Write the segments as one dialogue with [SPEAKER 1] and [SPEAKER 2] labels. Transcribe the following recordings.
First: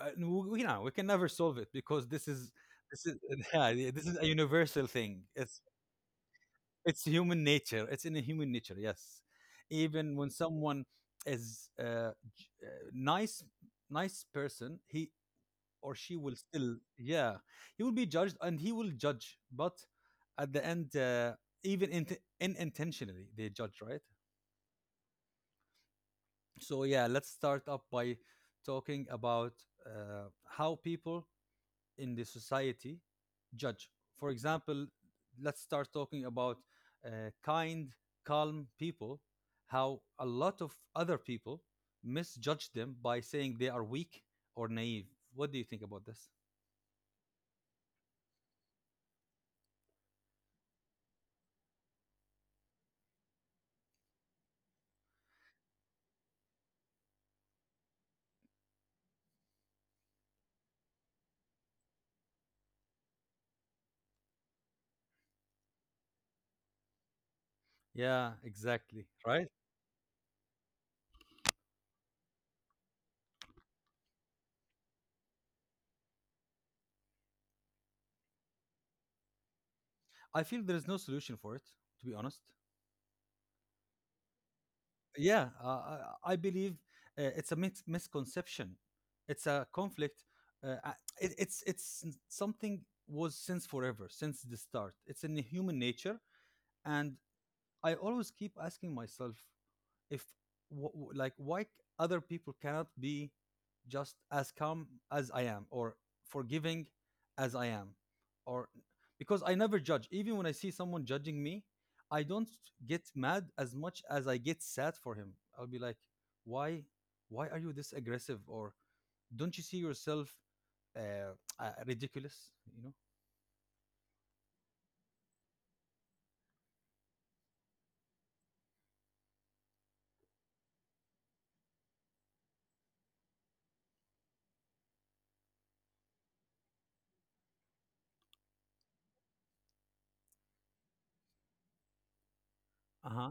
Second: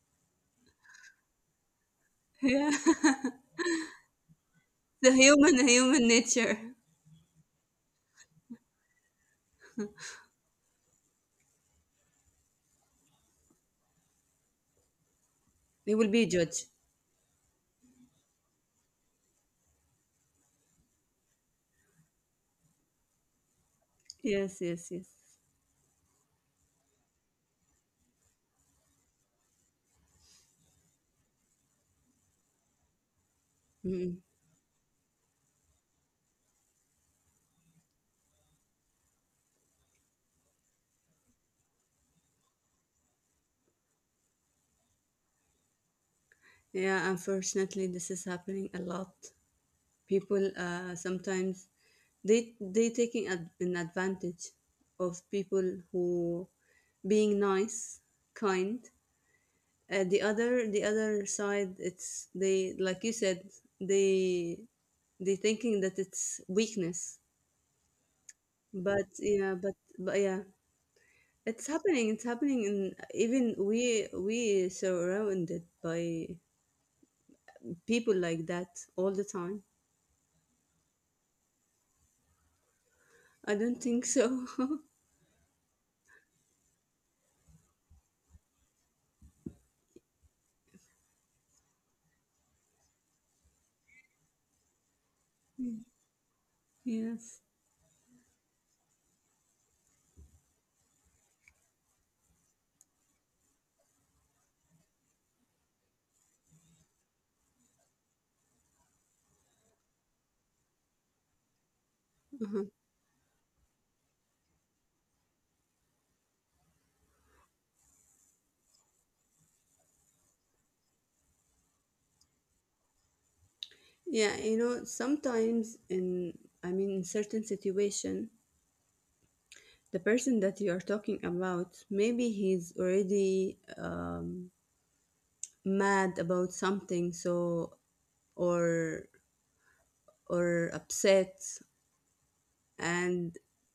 [SPEAKER 1] We can never solve it because this is
[SPEAKER 2] yeah,
[SPEAKER 1] this is yeah, this is a universal
[SPEAKER 2] the
[SPEAKER 1] thing.
[SPEAKER 2] human nature.
[SPEAKER 1] It's human nature. It's in a human nature. Yes, even when someone is j- uh, nice nice person, he
[SPEAKER 2] They
[SPEAKER 1] or
[SPEAKER 2] will
[SPEAKER 1] she
[SPEAKER 2] be
[SPEAKER 1] will
[SPEAKER 2] judged.
[SPEAKER 1] still, yeah, he will be judged and he will judge. But at the end, even in, unintentionally, they judge, right?
[SPEAKER 2] Yes, yes, yes.
[SPEAKER 1] So yeah, let's start up by talking about how people in the society judge.
[SPEAKER 2] Mm.
[SPEAKER 1] For example, let's start talking about kind, calm people, how a lot of other people misjudge them by saying they are weak or naive. What do you think about this?
[SPEAKER 2] Yeah, unfortunately, this is happening a lot. People sometimes they taking an advantage of people who being nice, kind. And the other side, it's they like you said, they they thinking that it's weakness.
[SPEAKER 1] Yeah,
[SPEAKER 2] But
[SPEAKER 1] exactly.
[SPEAKER 2] yeah,
[SPEAKER 1] Right?
[SPEAKER 2] but yeah, it's happening. It's happening, and even we surrounded by people like that all the time.
[SPEAKER 1] I feel there is no solution for it, to be honest.
[SPEAKER 2] I don't think so.
[SPEAKER 1] yeah uh, I believe it's a misconception. It's a conflict. uh, uh, something was since forever, since the start. It's in the human nature. And
[SPEAKER 2] yes.
[SPEAKER 1] I always keep asking myself if, like, why other people cannot be just as calm as I am, or forgiving as I am, or because I never judge. Even when I see someone judging me, I
[SPEAKER 2] Uh-huh.
[SPEAKER 1] don't get mad as much as I get sad for him. I'll be like, why why are you this aggressive, or don't you see yourself uh, ridiculous, you know?
[SPEAKER 2] Yeah, sometimes in, I mean, in certain situation, the person that you are talking about, maybe he's already, mad about something, so or or upset, and
[SPEAKER 1] Uh-huh.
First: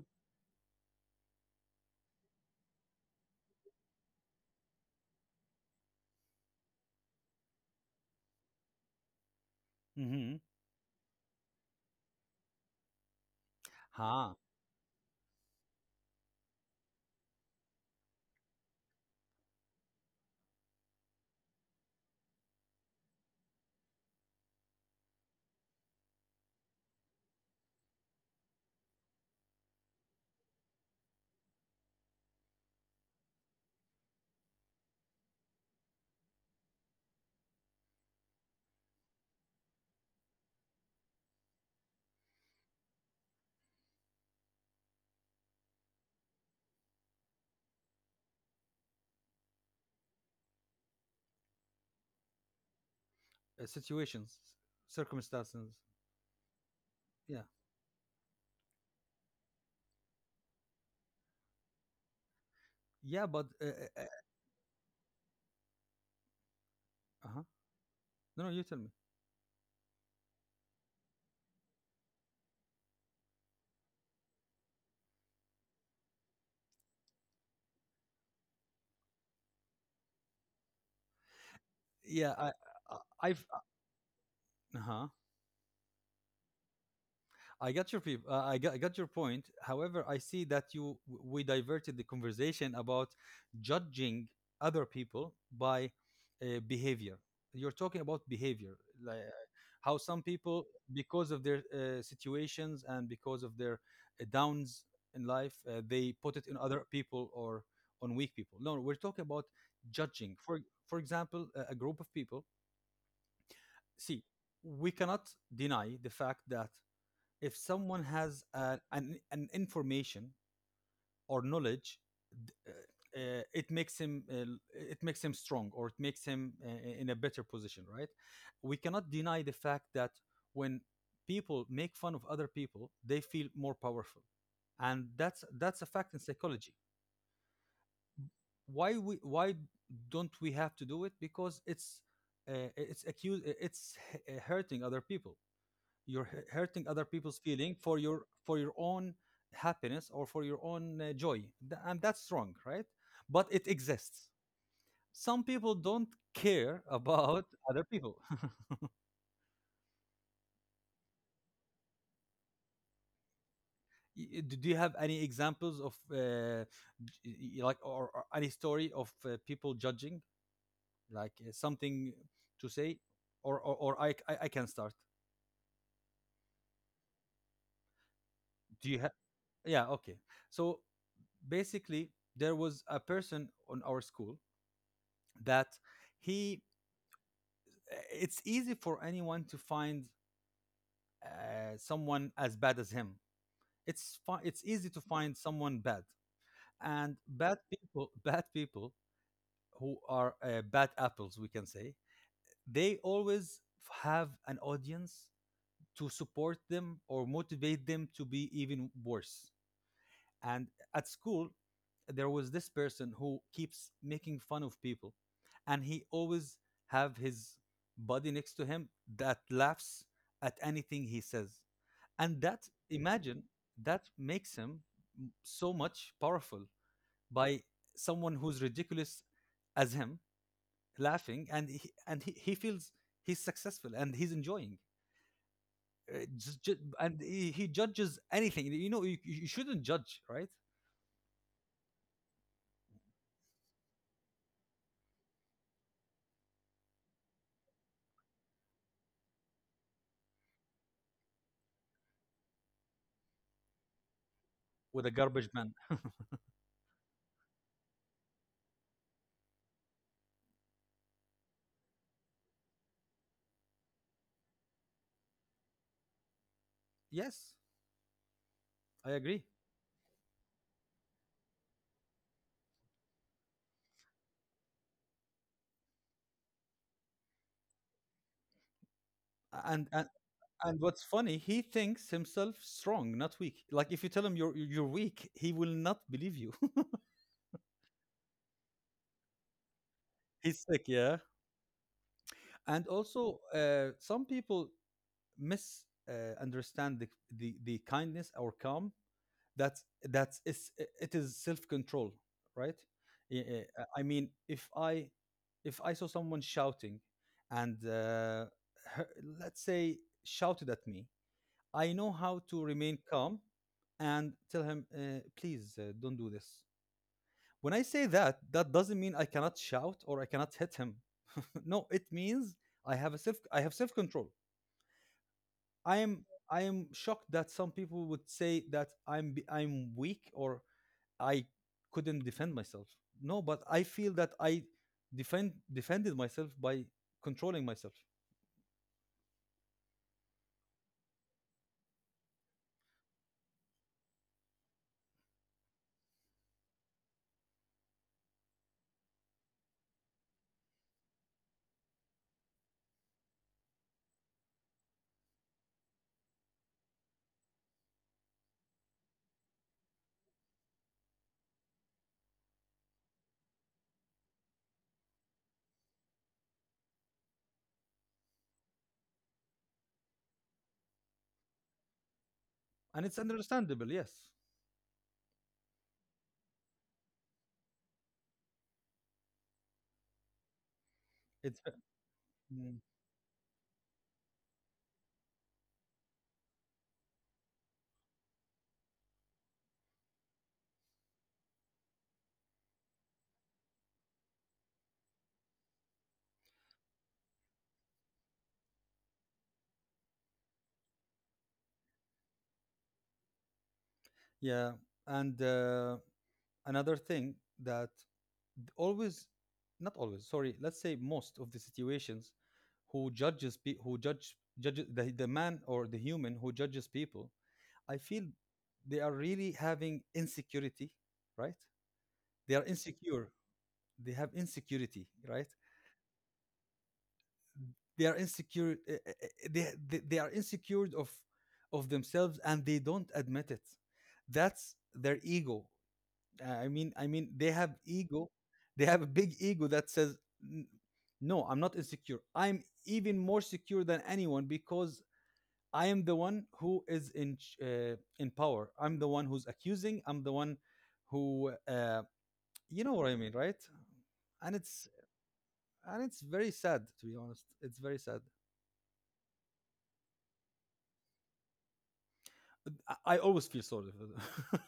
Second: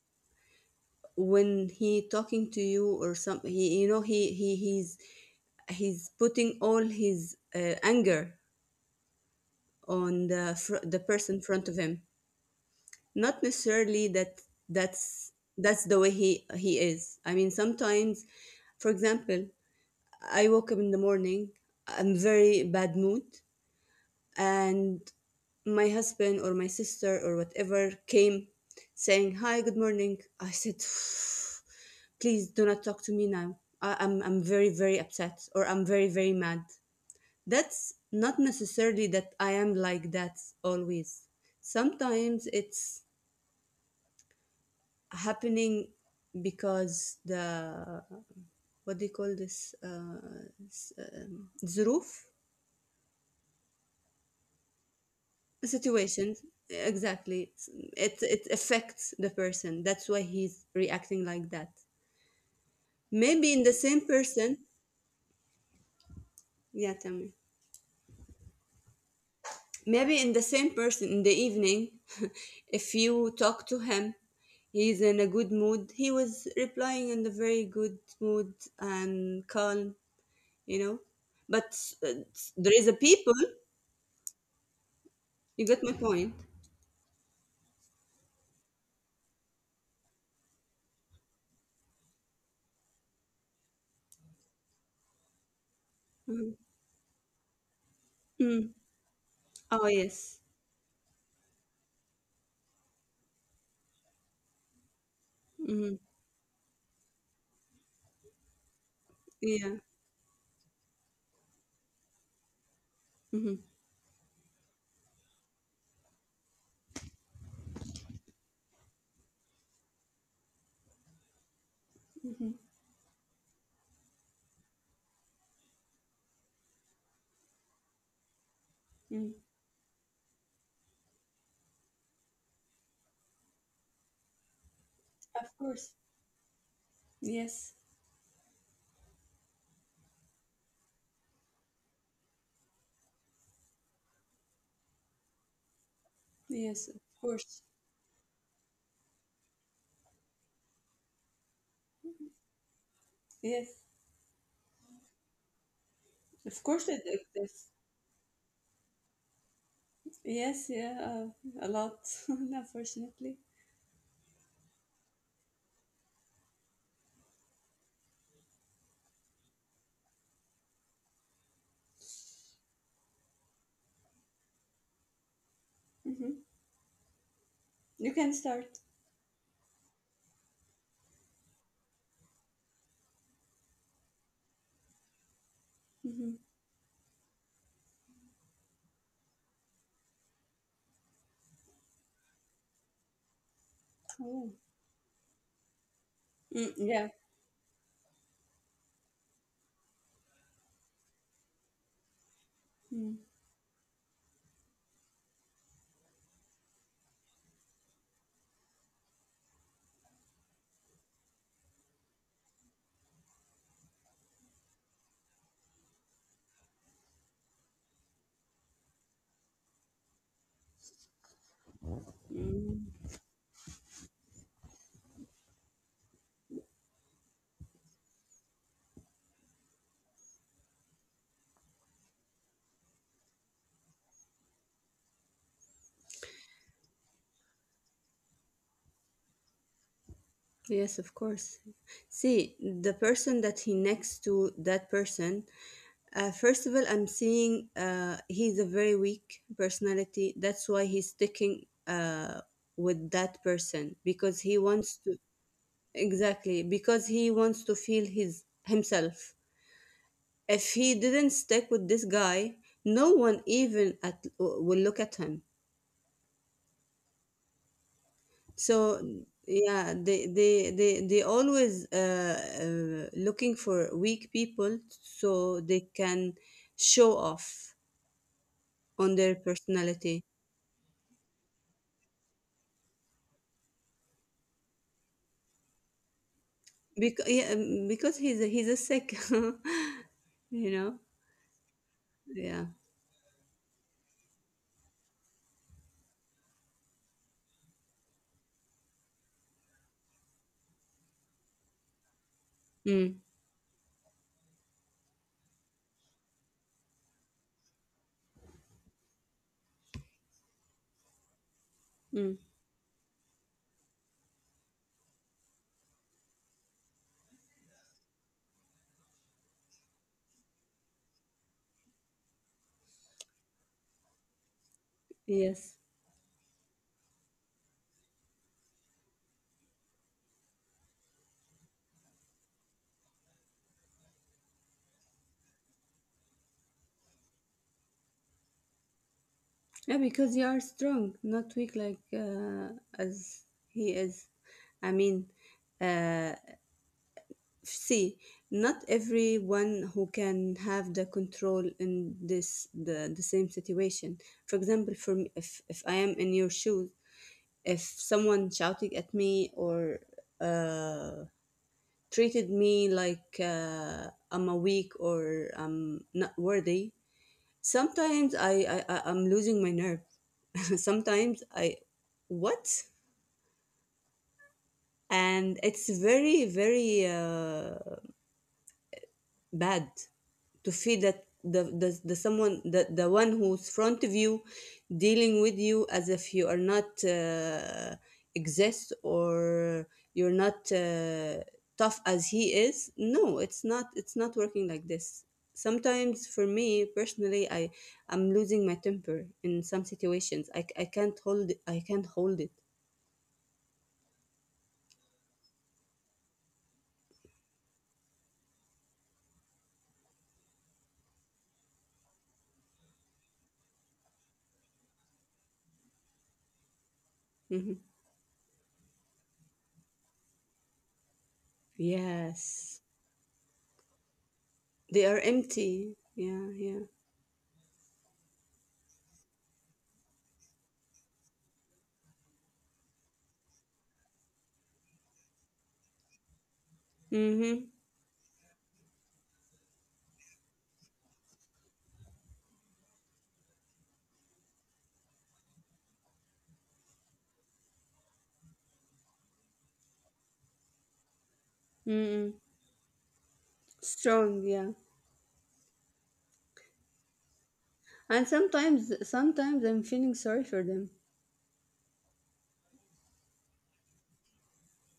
[SPEAKER 2] when he talking to you or something he you know he he's putting all his anger on
[SPEAKER 1] Mm-hmm.
[SPEAKER 2] the the person in front of him. Not necessarily that
[SPEAKER 1] Huh.
[SPEAKER 2] that's that's the way he is. I mean, sometimes, for example, I woke up in the morning. I'm very bad mood. And my husband or my sister or whatever came saying, "Hi, good morning." I said, please do not talk to me now. I'm very very upset, or I'm very very mad. That's not necessarily that I am like that always. Sometimes it's happening because the what do you call this ظروف
[SPEAKER 1] Uh, situations, circumstances.
[SPEAKER 2] situation. Exactly.
[SPEAKER 1] Yeah.
[SPEAKER 2] It affects the person. That's why he's reacting like that. Maybe
[SPEAKER 1] Yeah,
[SPEAKER 2] in the
[SPEAKER 1] but
[SPEAKER 2] same person. Yeah, tell me.
[SPEAKER 1] uh-huh. No, no, you tell me.
[SPEAKER 2] Maybe in the same person in the evening. If you talk to him, he's in a good mood. He was replying in a very good mood and calm, you know but uh, there
[SPEAKER 1] Yeah,
[SPEAKER 2] is a
[SPEAKER 1] I,
[SPEAKER 2] people.
[SPEAKER 1] I've. Uh-huh.
[SPEAKER 2] You get my point?
[SPEAKER 1] I got your point. However, I see that you, we diverted the conversation about judging other people by
[SPEAKER 2] Mhm.
[SPEAKER 1] behavior. You're talking about
[SPEAKER 2] Mm.
[SPEAKER 1] behavior, like,
[SPEAKER 2] Oh,
[SPEAKER 1] how
[SPEAKER 2] yes.
[SPEAKER 1] some people, because of their situations and because of their downs in life,
[SPEAKER 2] Mhm.
[SPEAKER 1] they put it in other people or on weak people. No, we're talking
[SPEAKER 2] Yeah.
[SPEAKER 1] about judging. For example, a group of people
[SPEAKER 2] Mhm.
[SPEAKER 1] see, we cannot deny the fact that if someone has an information or knowledge,
[SPEAKER 2] Mhm.
[SPEAKER 1] uh, uh, it makes him uh, it makes him strong, or it makes him in a better position, right? We
[SPEAKER 2] Mm.
[SPEAKER 1] cannot deny the fact that when people make fun of other people, they feel more powerful,
[SPEAKER 2] Of
[SPEAKER 1] and that's
[SPEAKER 2] course.
[SPEAKER 1] that's a fact in psychology.
[SPEAKER 2] Yes,
[SPEAKER 1] Why don't we have to do it? Because it's accused, it's hurting other people. You're
[SPEAKER 2] yes, of
[SPEAKER 1] hurting other
[SPEAKER 2] course.
[SPEAKER 1] people's feeling for your own happiness or for your own joy. And that's wrong, right?
[SPEAKER 2] Yes,
[SPEAKER 1] But it exists. Some people don't
[SPEAKER 2] of course it
[SPEAKER 1] care
[SPEAKER 2] exists.
[SPEAKER 1] about other people.
[SPEAKER 2] Yes, yeah, a lot, unfortunately.
[SPEAKER 1] Do you have any examples of like, or any story of people judging, like, something to say? Or, or I can start.
[SPEAKER 2] Hmm. You can start.
[SPEAKER 1] Do you have? Yeah, okay. So basically, there was a person on our school that
[SPEAKER 2] Hmm.
[SPEAKER 1] he, it's easy for anyone to find someone as bad as him.
[SPEAKER 2] Oh.
[SPEAKER 1] It's easy to find someone bad
[SPEAKER 2] Mm, yeah.
[SPEAKER 1] and bad people. Bad people who are bad apples, we can say, they always have an audience to support them or motivate them to be even worse. And at school, there was this person who keeps making fun of people, and he always have his buddy next to him that laughs at anything he says. And
[SPEAKER 2] Mm.
[SPEAKER 1] that, imagine, that makes him so much powerful by someone who's ridiculous as him laughing, and he feels he's successful and he's enjoying. Uh, and he judges anything. You know, you shouldn't judge, right?
[SPEAKER 2] Yes, of course. See, the person that he next to that person, first of all, I'm seeing he's a very weak personality. That's why he's sticking with that person because he wants to,
[SPEAKER 1] With a garbage man.
[SPEAKER 2] exactly, because he wants to feel his himself. If he didn't stick with this guy, no one even at will look at him.
[SPEAKER 1] Yes,
[SPEAKER 2] So
[SPEAKER 1] I agree.
[SPEAKER 2] yeah, they always looking for weak people so they can show off on their
[SPEAKER 1] A-
[SPEAKER 2] personality.
[SPEAKER 1] And and and what's funny, he thinks himself strong, not weak. Like if you tell him you're, weak, he will not believe you.
[SPEAKER 2] Because yeah, because he's a sick. you know.
[SPEAKER 1] He's sick, yeah.
[SPEAKER 2] Yeah.
[SPEAKER 1] And also, some people misunderstand understand the kindness or calm. It is self control
[SPEAKER 2] Mm.
[SPEAKER 1] right? I mean, if I saw someone shouting and her, let's say, shouted at me,
[SPEAKER 2] Mm.
[SPEAKER 1] I know how to remain calm and tell him, please don't do this. When I say that, that doesn't mean I cannot shout or I cannot hit him. No, it means I have self control
[SPEAKER 2] Yes.
[SPEAKER 1] I am I am shocked that some people would say that I'm weak or I couldn't defend myself. No, but I feel that I defend defended myself by controlling myself,
[SPEAKER 2] Yeah, because you are strong, not weak like as he is. I mean, uh, see, not everyone who can have the control in the same situation. For example, for me, if I am in your shoes. If someone shouted at me or uh, treated me like I'm a weak or I'm not worthy, sometimes I'm losing my nerve. Sometimes I what.
[SPEAKER 1] and it's understandable. Yes,
[SPEAKER 2] And it's very very bad to feel that
[SPEAKER 1] it's
[SPEAKER 2] the, the, the
[SPEAKER 1] Mm.
[SPEAKER 2] someone the, the one who's front of you dealing with you as if you are not exist, or you're not tough as he is. No, it's not, working like this. Sometimes, for me personally, I'm losing my temper. In some situations, I can't hold it. I can't hold it.
[SPEAKER 1] yeah. And another thing that always, not always, sorry, let's say most of the situations, who judges pe- who judge judges the man or the human who judges people, I
[SPEAKER 2] Hmm,
[SPEAKER 1] feel they are really having insecurity, right? They are
[SPEAKER 2] yes,
[SPEAKER 1] insecure. They have
[SPEAKER 2] they are
[SPEAKER 1] insecurity, right?
[SPEAKER 2] empty, yeah, yeah.
[SPEAKER 1] They are insecure. They are insecure of themselves, and they don't admit it. That's their ego.
[SPEAKER 2] Mm-hmm.
[SPEAKER 1] I mean, they have ego. They have a big ego that says, "N- "No, I'm not insecure. I'm even more secure than anyone, because I am the one who is in in power. I'm the one who's accusing. I'm the one who,
[SPEAKER 2] Mm.
[SPEAKER 1] you know what I mean, right?"
[SPEAKER 2] Strong, yeah.
[SPEAKER 1] And it's and it's very sad, to be honest. It's
[SPEAKER 2] And
[SPEAKER 1] very sad.
[SPEAKER 2] sometimes I'm feeling sorry for them.
[SPEAKER 1] I always feel sorry for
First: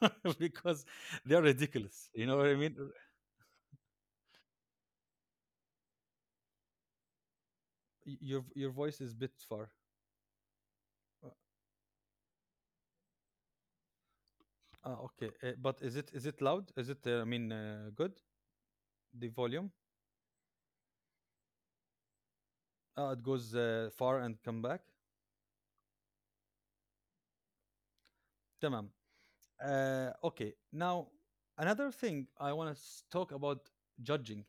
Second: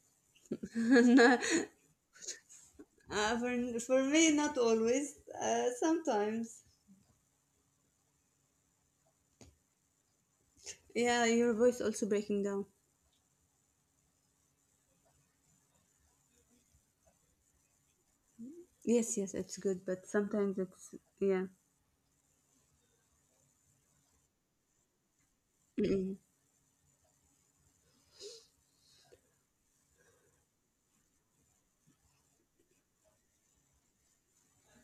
[SPEAKER 1] them because they're ridiculous. You know what I mean?
[SPEAKER 2] No, for me, not always. Sometimes.
[SPEAKER 1] Your voice is a bit far.
[SPEAKER 2] Yeah,
[SPEAKER 1] Uh,
[SPEAKER 2] your voice also breaking down.
[SPEAKER 1] Ah, okay. But is it, is it loud? Is it I mean good?
[SPEAKER 2] Yes, yes,
[SPEAKER 1] The
[SPEAKER 2] it's good,
[SPEAKER 1] volume?
[SPEAKER 2] but sometimes it's yeah.
[SPEAKER 1] Ah, it goes far and come back.
[SPEAKER 2] Mm-mm,
[SPEAKER 1] تمام. Okay. Now another thing I want to talk about judging.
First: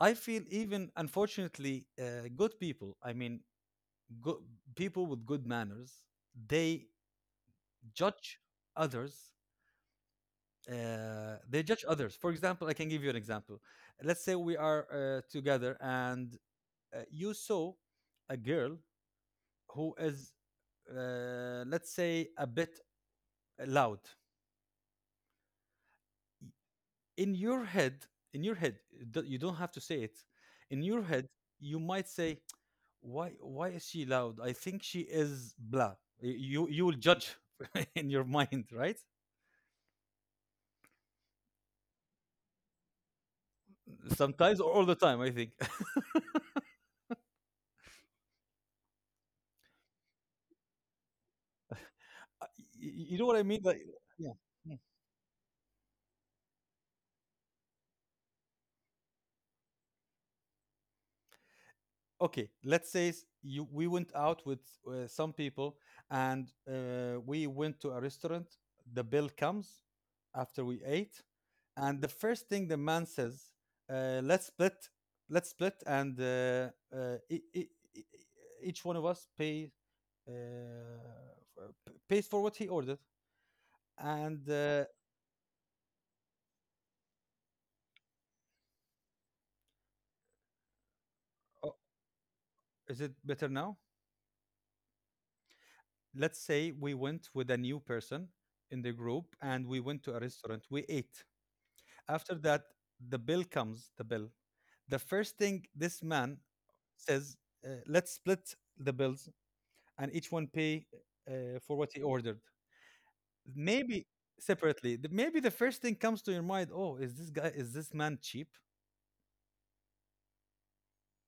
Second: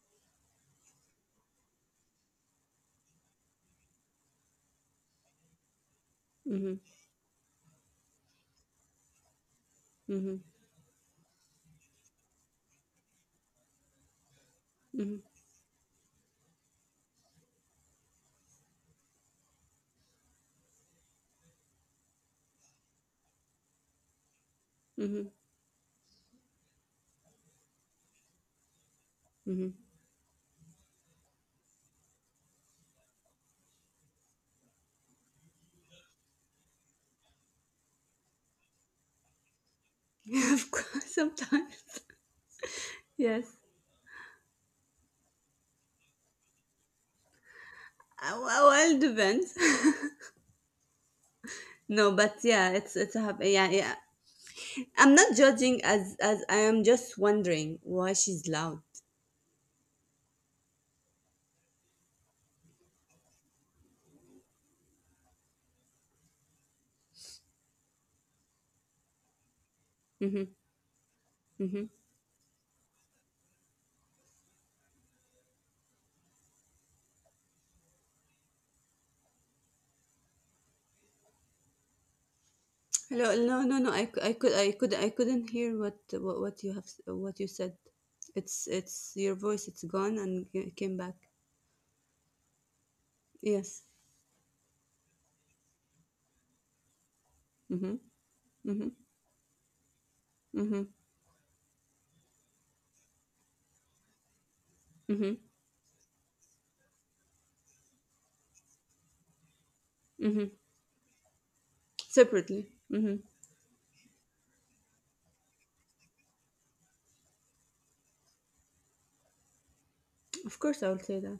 [SPEAKER 1] I feel even, unfortunately, good people, I mean, go- people with good manners,
[SPEAKER 2] mm-hmm,
[SPEAKER 1] they judge others.
[SPEAKER 2] mm-hmm,
[SPEAKER 1] Uh, they judge others. For example, I can give you an example. Let's say we are
[SPEAKER 2] mm-hmm,
[SPEAKER 1] together, and you saw a girl who is let's say, a bit loud.
[SPEAKER 2] mm-hmm,
[SPEAKER 1] In your head, in your head you don't have to say it. In your head, you might say, why is she loud? I think she is blah. You you will judge in your mind, right?
[SPEAKER 2] mm-hmm. Of course, sometimes. Yes.
[SPEAKER 1] Sometimes, or all the time, I think.
[SPEAKER 2] Well, depends. no, but yeah, it's a
[SPEAKER 1] You know what
[SPEAKER 2] happy.
[SPEAKER 1] I
[SPEAKER 2] Yeah,
[SPEAKER 1] mean? Like,
[SPEAKER 2] yeah.
[SPEAKER 1] yeah. Yeah.
[SPEAKER 2] I'm not judging, as I am just wondering why she's loud.
[SPEAKER 1] Okay, let's say s- you we went out with some people, and we went to a restaurant. The bill comes
[SPEAKER 2] Mm-hmm,
[SPEAKER 1] after we ate,
[SPEAKER 2] mm-hmm.
[SPEAKER 1] and the first thing the man says, let's split, let's split and e- each one of us pay uh, pays for what he ordered.
[SPEAKER 2] Hello. No, no, no. I, cou- I could, I
[SPEAKER 1] And
[SPEAKER 2] could, I couldn't hear what you have, what you said. It's your voice. It's gone and came back.
[SPEAKER 1] oh, is it better
[SPEAKER 2] Yes.
[SPEAKER 1] now? Let's say we went with a
[SPEAKER 2] Mm-hmm.
[SPEAKER 1] new person
[SPEAKER 2] Mm-hmm.
[SPEAKER 1] in the group, and we went to a
[SPEAKER 2] Mm-hmm.
[SPEAKER 1] restaurant, we ate. After that, the bill comes, the bill,
[SPEAKER 2] Mm-hmm.
[SPEAKER 1] the first thing this man says, let's split the bills, and
[SPEAKER 2] Mm-hmm.
[SPEAKER 1] each one pay for what he
[SPEAKER 2] Separately.
[SPEAKER 1] ordered.
[SPEAKER 2] Mm-hmm.
[SPEAKER 1] Maybe separately, maybe the first thing comes to your mind, oh, is this guy, is this man cheap?
[SPEAKER 2] Of course, I will say that.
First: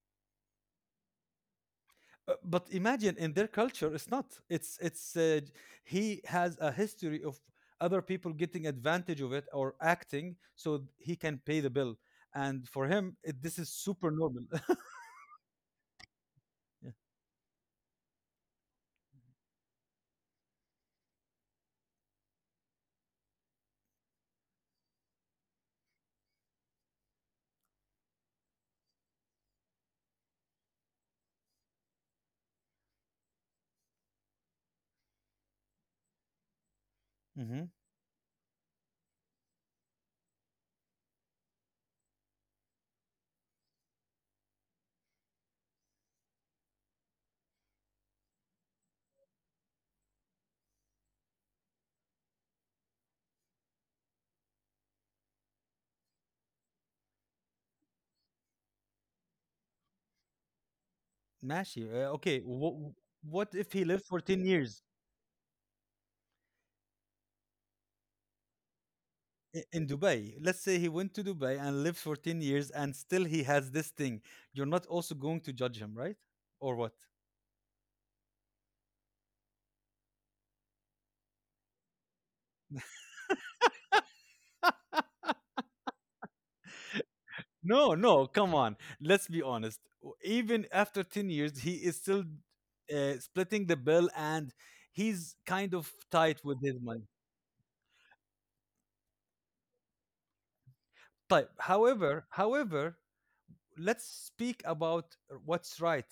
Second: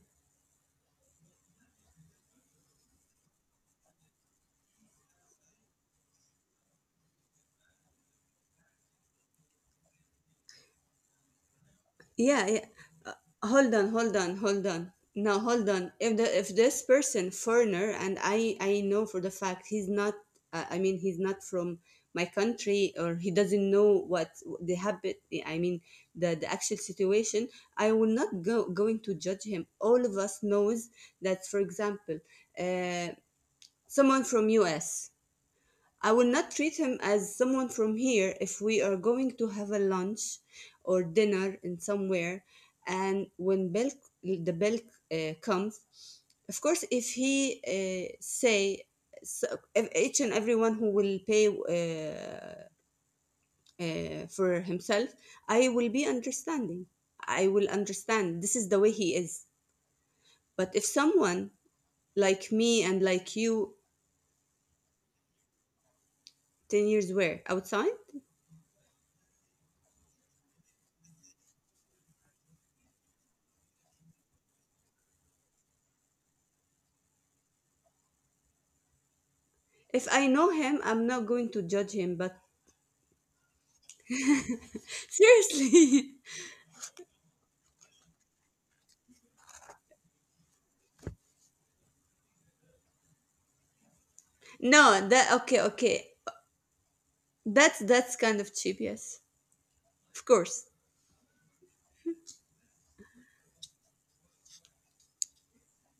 [SPEAKER 1] But imagine in their culture it's not, he has a history of other people getting advantage of it, or acting so he can pay the bill,
[SPEAKER 2] Yeah,
[SPEAKER 1] and
[SPEAKER 2] yeah.
[SPEAKER 1] for him,
[SPEAKER 2] Uh,
[SPEAKER 1] it, this is
[SPEAKER 2] hold on,
[SPEAKER 1] super
[SPEAKER 2] hold on,
[SPEAKER 1] normal.
[SPEAKER 2] hold on, now hold on. If this
[SPEAKER 1] Yeah.
[SPEAKER 2] person foreigner, and I know for the fact he's not, I mean he's not from my country, or he doesn't know what the habit. I mean the actual situation. I will not go going to judge him. All of us knows that. For example, uh, someone from us, I will not treat him as someone
[SPEAKER 1] Mm-hmm.
[SPEAKER 2] from here if we are going to have a lunch or dinner in somewhere. And when the bill comes, of course, if he say so, if each and everyone who will pay for himself, I will be understanding. I will understand. This is the way he is. But if someone
[SPEAKER 1] Mashi,
[SPEAKER 2] like
[SPEAKER 1] okay,
[SPEAKER 2] me and like you,
[SPEAKER 1] what if he lived for 10 years
[SPEAKER 2] 10 years were outside,
[SPEAKER 1] in Dubai? Let's say he went to Dubai and lived for 10 years, and still he has this thing. You're not also going to judge him, right? Or what?
[SPEAKER 2] if I know him, I'm not going to judge him. But seriously.
[SPEAKER 1] No, no, come on. Let's be honest. Even after 10 years, he is still splitting the bill, and
[SPEAKER 2] No,
[SPEAKER 1] he's
[SPEAKER 2] that,
[SPEAKER 1] kind
[SPEAKER 2] okay,
[SPEAKER 1] of
[SPEAKER 2] okay.
[SPEAKER 1] tight with his money.
[SPEAKER 2] That's kind of cheap, yes. Of course.
[SPEAKER 1] Tight. However, however, let's speak about what's right.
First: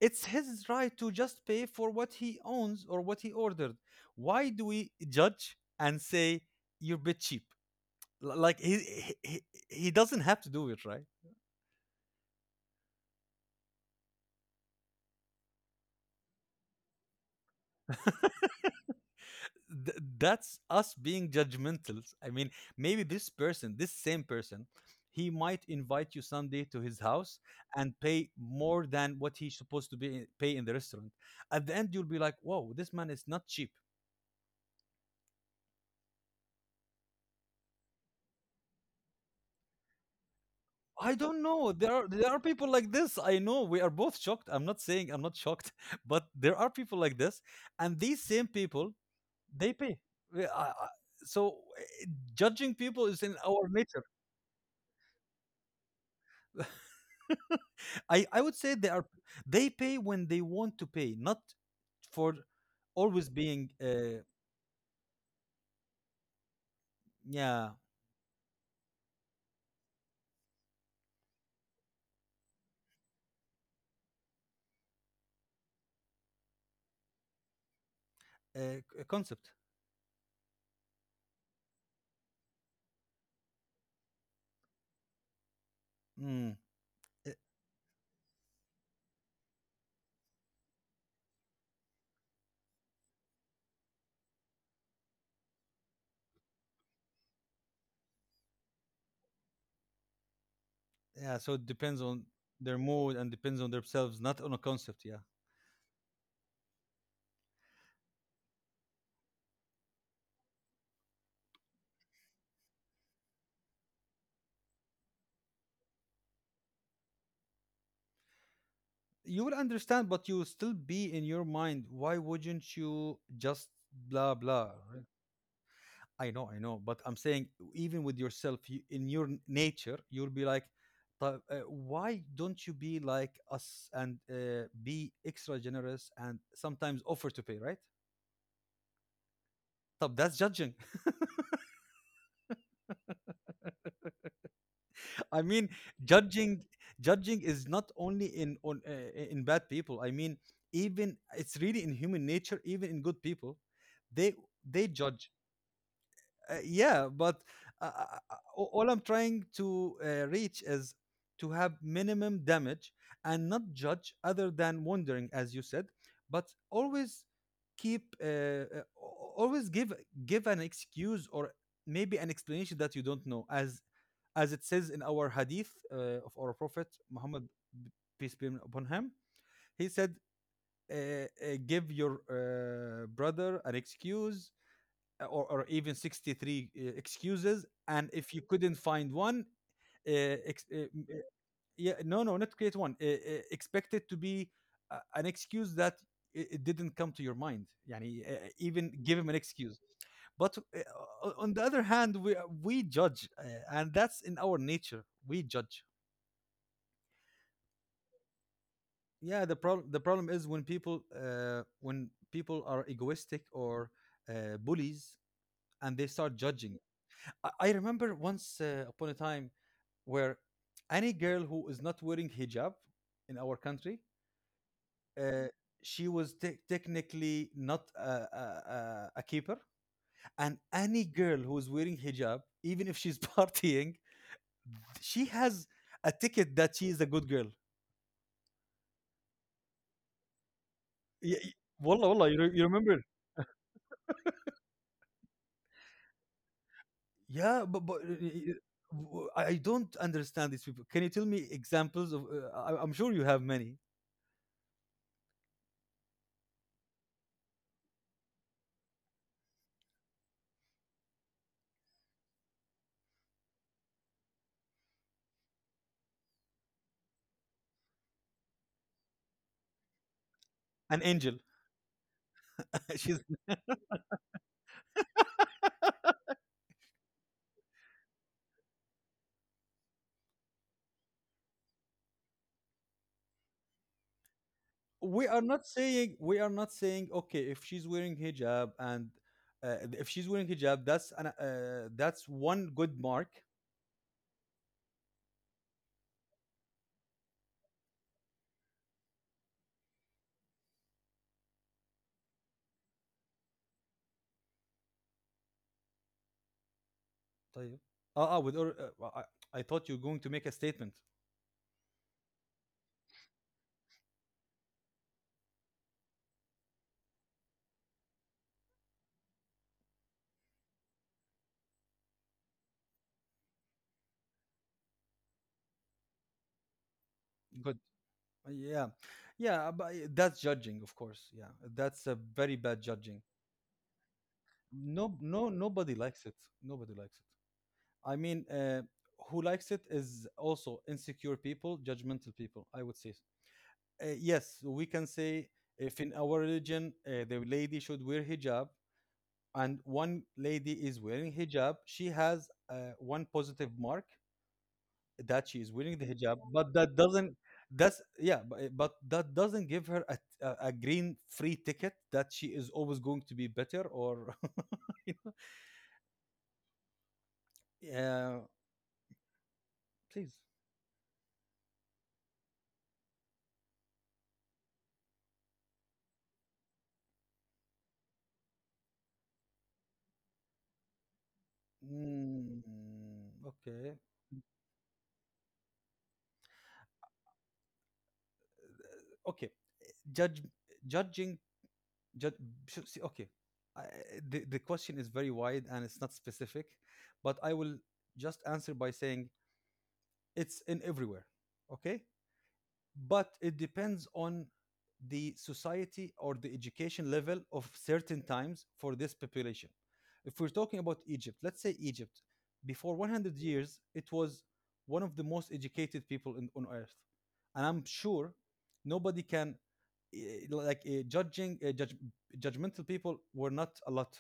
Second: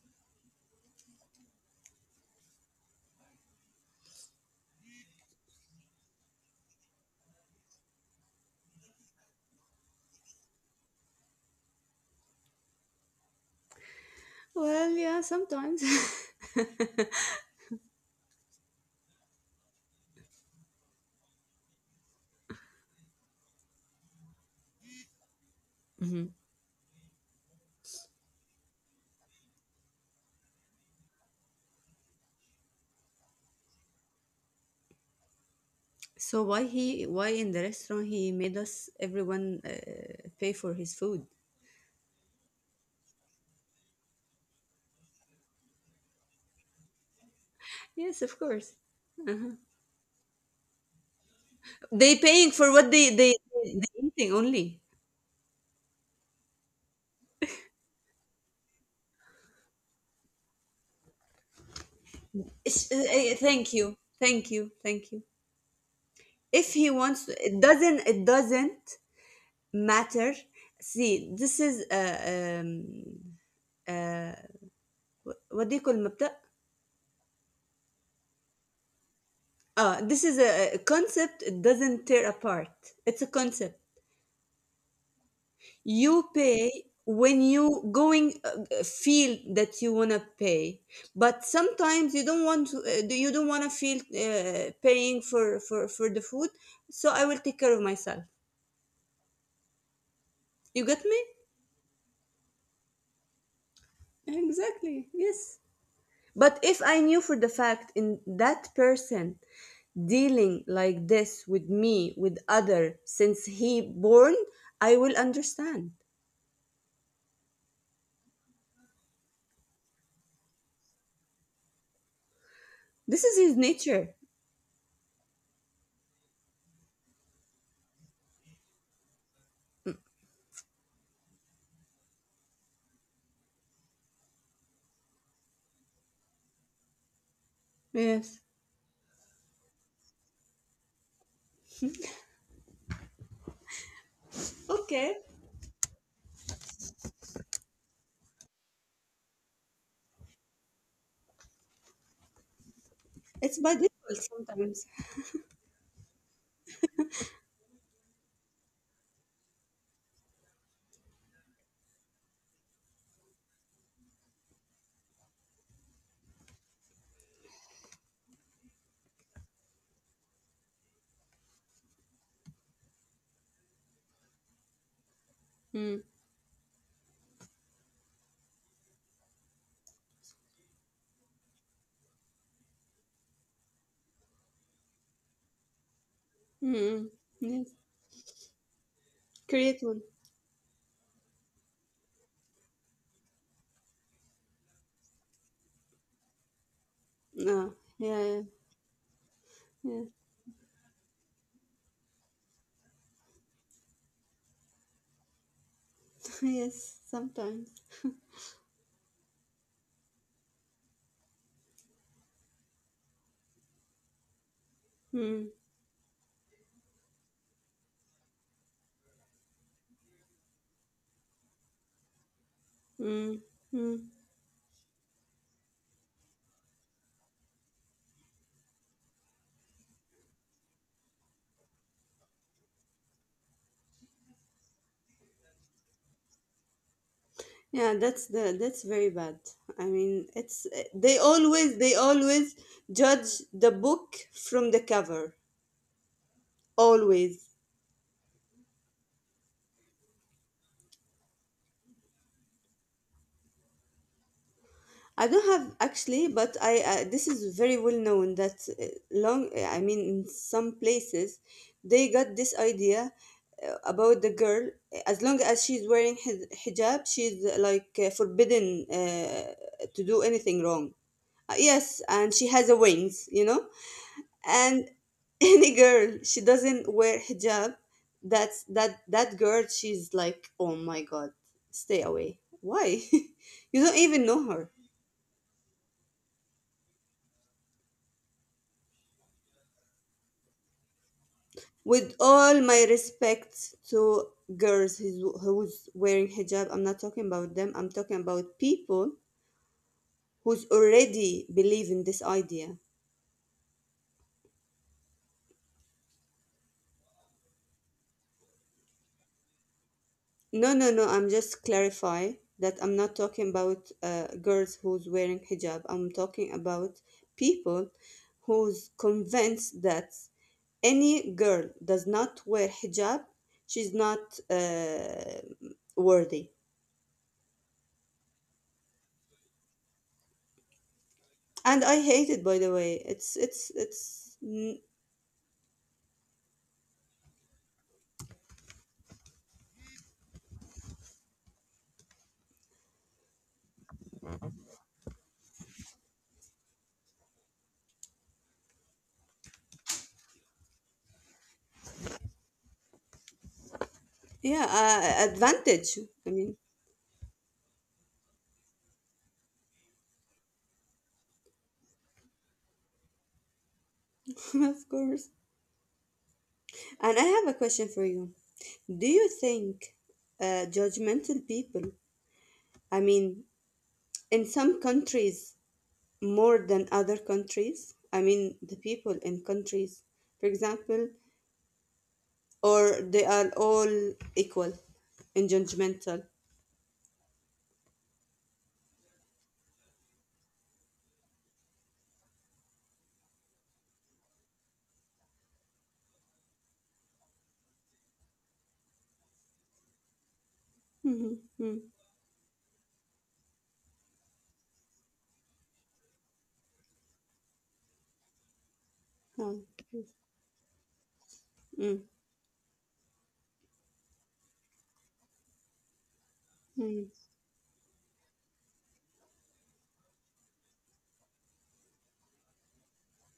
[SPEAKER 1] It's his right to just pay for what he owns or what he ordered. Why do we judge and say you're a bit cheap? Like, he doesn't have to do it, right?
[SPEAKER 2] Well, yeah, sometimes.
[SPEAKER 1] That's us being judgmental. I mean, maybe this person, this same person, he
[SPEAKER 2] Mhm.
[SPEAKER 1] might invite you someday to his house and pay more than what he's supposed to be pay in the restaurant. At the end, you'll be like, whoa, this man is not cheap.
[SPEAKER 2] So why in the restaurant he made us everyone pay for his food?
[SPEAKER 1] I don't know, there are people like this. I know we are both shocked. I'm not saying I'm not shocked. But there are people like this, and these
[SPEAKER 2] Yes, of
[SPEAKER 1] same
[SPEAKER 2] course.
[SPEAKER 1] people, they pay. We- I- I- So eh,
[SPEAKER 2] They paying
[SPEAKER 1] judging
[SPEAKER 2] for what
[SPEAKER 1] people is
[SPEAKER 2] they
[SPEAKER 1] in
[SPEAKER 2] they
[SPEAKER 1] our
[SPEAKER 2] they they
[SPEAKER 1] nature.
[SPEAKER 2] eating only.
[SPEAKER 1] I would say they are they pay when they want to pay, not for
[SPEAKER 2] Sh- uh,
[SPEAKER 1] always
[SPEAKER 2] uh,
[SPEAKER 1] being
[SPEAKER 2] Thank you. Thank you. Thank you. If he wants to, it
[SPEAKER 1] yeah
[SPEAKER 2] doesn't it doesn't matter. See, this is uh what do you call المبدأ?
[SPEAKER 1] a concept.
[SPEAKER 2] This is a concept. It doesn't tear apart. It's a concept. You
[SPEAKER 1] Mm.
[SPEAKER 2] pay
[SPEAKER 1] eh,
[SPEAKER 2] when you going feel that you wanna pay, but sometimes you don't want to. You don't wanna feel paying for the food. So I will take care of myself. You get
[SPEAKER 1] Yeah,
[SPEAKER 2] me?
[SPEAKER 1] so it depends on their mood and depends on themselves, not on a concept. Yeah,
[SPEAKER 2] Exactly. Yes. But if I knew for the fact in that person dealing like this with me with other since he born, I will understand.
[SPEAKER 1] you will understand, but you will still be in your mind. Why wouldn't you just
[SPEAKER 2] This is his
[SPEAKER 1] blah
[SPEAKER 2] nature.
[SPEAKER 1] blah, right? I know, but I'm saying even with yourself, you, in your nature, you'll be like, "طيب, why don't you be like us and be extra generous and sometimes offer to pay, right?
[SPEAKER 2] Yes.
[SPEAKER 1] طب, that's judging. I mean,
[SPEAKER 2] Okay.
[SPEAKER 1] judging, judging is not only in on in bad people. I mean, even it's really in human nature, even in good people,
[SPEAKER 2] It's
[SPEAKER 1] they
[SPEAKER 2] by default
[SPEAKER 1] they judge
[SPEAKER 2] sometimes.
[SPEAKER 1] yeah, but uh, uh, all I'm trying to reach is to have minimum damage and not judge other than wondering, as you said, but always keep always give give an excuse or maybe an explanation that you don't know, as it says in our hadith of our
[SPEAKER 2] Hmm.
[SPEAKER 1] prophet Muhammad peace be upon him. He said give your brother an excuse or even 63
[SPEAKER 2] Hmm.
[SPEAKER 1] excuses, and
[SPEAKER 2] Yes.
[SPEAKER 1] if you couldn't find one, uh,
[SPEAKER 2] Create one.
[SPEAKER 1] ex- uh, m- uh, yeah, no, no, not create one, expect it to be an excuse that it didn't come to your mind yani,
[SPEAKER 2] No. Yeah.
[SPEAKER 1] even
[SPEAKER 2] Yeah.
[SPEAKER 1] give him an excuse. But
[SPEAKER 2] Yeah.
[SPEAKER 1] on the other hand, we judge, and that's in our nature, we judge.
[SPEAKER 2] yes. Sometimes.
[SPEAKER 1] Yeah, the problem, the problem is when people are egoistic or bullies, and they
[SPEAKER 2] Hmm.
[SPEAKER 1] start judging. I remember once upon a time where any girl who is not wearing hijab in our
[SPEAKER 2] Hmm.
[SPEAKER 1] country,
[SPEAKER 2] Hmm.
[SPEAKER 1] uh, she was technically not a keeper. And any girl who is wearing hijab, even if she's partying, she has a ticket that she is a good girl.
[SPEAKER 2] Yeah. That's the. That's very bad. I mean,
[SPEAKER 1] Y-
[SPEAKER 2] it's.
[SPEAKER 1] y-
[SPEAKER 2] They
[SPEAKER 1] Wallah, wallah, you,
[SPEAKER 2] always. They
[SPEAKER 1] you remember?
[SPEAKER 2] always judge the book from the cover.
[SPEAKER 1] Yeah, but
[SPEAKER 2] Always.
[SPEAKER 1] I don't understand these people. Can you tell me examples of? I'm sure you have many.
[SPEAKER 2] I don't have, actually, but I this is very well known that, long, I mean, in some places they got this idea about the girl. As long as she's wearing hijab, she's like forbidden to do
[SPEAKER 1] An
[SPEAKER 2] anything
[SPEAKER 1] angel,
[SPEAKER 2] wrong. Yes, and she has
[SPEAKER 1] she's
[SPEAKER 2] a wings, And any girl she doesn't wear hijab, that girl she's like, "Oh my god, stay away." Why? you don't even know her.
[SPEAKER 1] we are not saying, we are not saying, okay, if she's wearing hijab and if she's wearing hijab, that's an, that's one
[SPEAKER 2] With
[SPEAKER 1] good
[SPEAKER 2] all
[SPEAKER 1] mark.
[SPEAKER 2] my respect to girls who's wearing hijab, I'm not talking about them. I'm talking about people who's already believe in this idea.
[SPEAKER 1] طيب, اه اه, with or, well, I thought you were going to make a statement.
[SPEAKER 2] No, no, no. I'm just clarify that I'm not talking about girls who's wearing hijab. I'm talking about people who's convinced that any girl does not wear hijab, she's not uh, worthy.
[SPEAKER 1] Good. Yeah, yeah, but that's judging, of course. Yeah, that's a
[SPEAKER 2] And
[SPEAKER 1] very
[SPEAKER 2] I
[SPEAKER 1] bad
[SPEAKER 2] hate it,
[SPEAKER 1] judging.
[SPEAKER 2] by the way. It's, it's, it's.
[SPEAKER 1] No, no, nobody likes it. Nobody likes it. I mean, who likes it is also insecure people, judgmental people, I would say. Yes, we can say if in our religion the lady should wear hijab, and one lady is wearing hijab, she has one positive mark that
[SPEAKER 2] Yeah,
[SPEAKER 1] she is wearing the hijab,
[SPEAKER 2] advantage.
[SPEAKER 1] but that
[SPEAKER 2] I mean,
[SPEAKER 1] doesn't, that's, yeah, but, but that doesn't give her a green free ticket that she is always going to be better or you know.
[SPEAKER 2] of course. And I have a
[SPEAKER 1] Yeah,
[SPEAKER 2] question for you. Do you
[SPEAKER 1] please.
[SPEAKER 2] think judgmental people, I mean, in some countries more than other countries, I mean, the people in countries, for example,
[SPEAKER 1] Mm, okay,
[SPEAKER 2] or they are all equal in judgmental?
[SPEAKER 1] okay. Judge, judging, judge, see, okay, I, the question is very wide and it's not specific, but I will just answer by saying it's in everywhere. Okay,
[SPEAKER 2] Mm-hmm. Mm.
[SPEAKER 1] but it depends on the society or the education level of certain times for this population. If we're
[SPEAKER 2] No.
[SPEAKER 1] talking about Egypt, let's say Egypt,
[SPEAKER 2] Mm,
[SPEAKER 1] before 100 years, it was one of the most educated people in, on earth. And
[SPEAKER 2] mm,
[SPEAKER 1] I'm
[SPEAKER 2] mm,
[SPEAKER 1] sure nobody can judge, judgmental people were not a lot,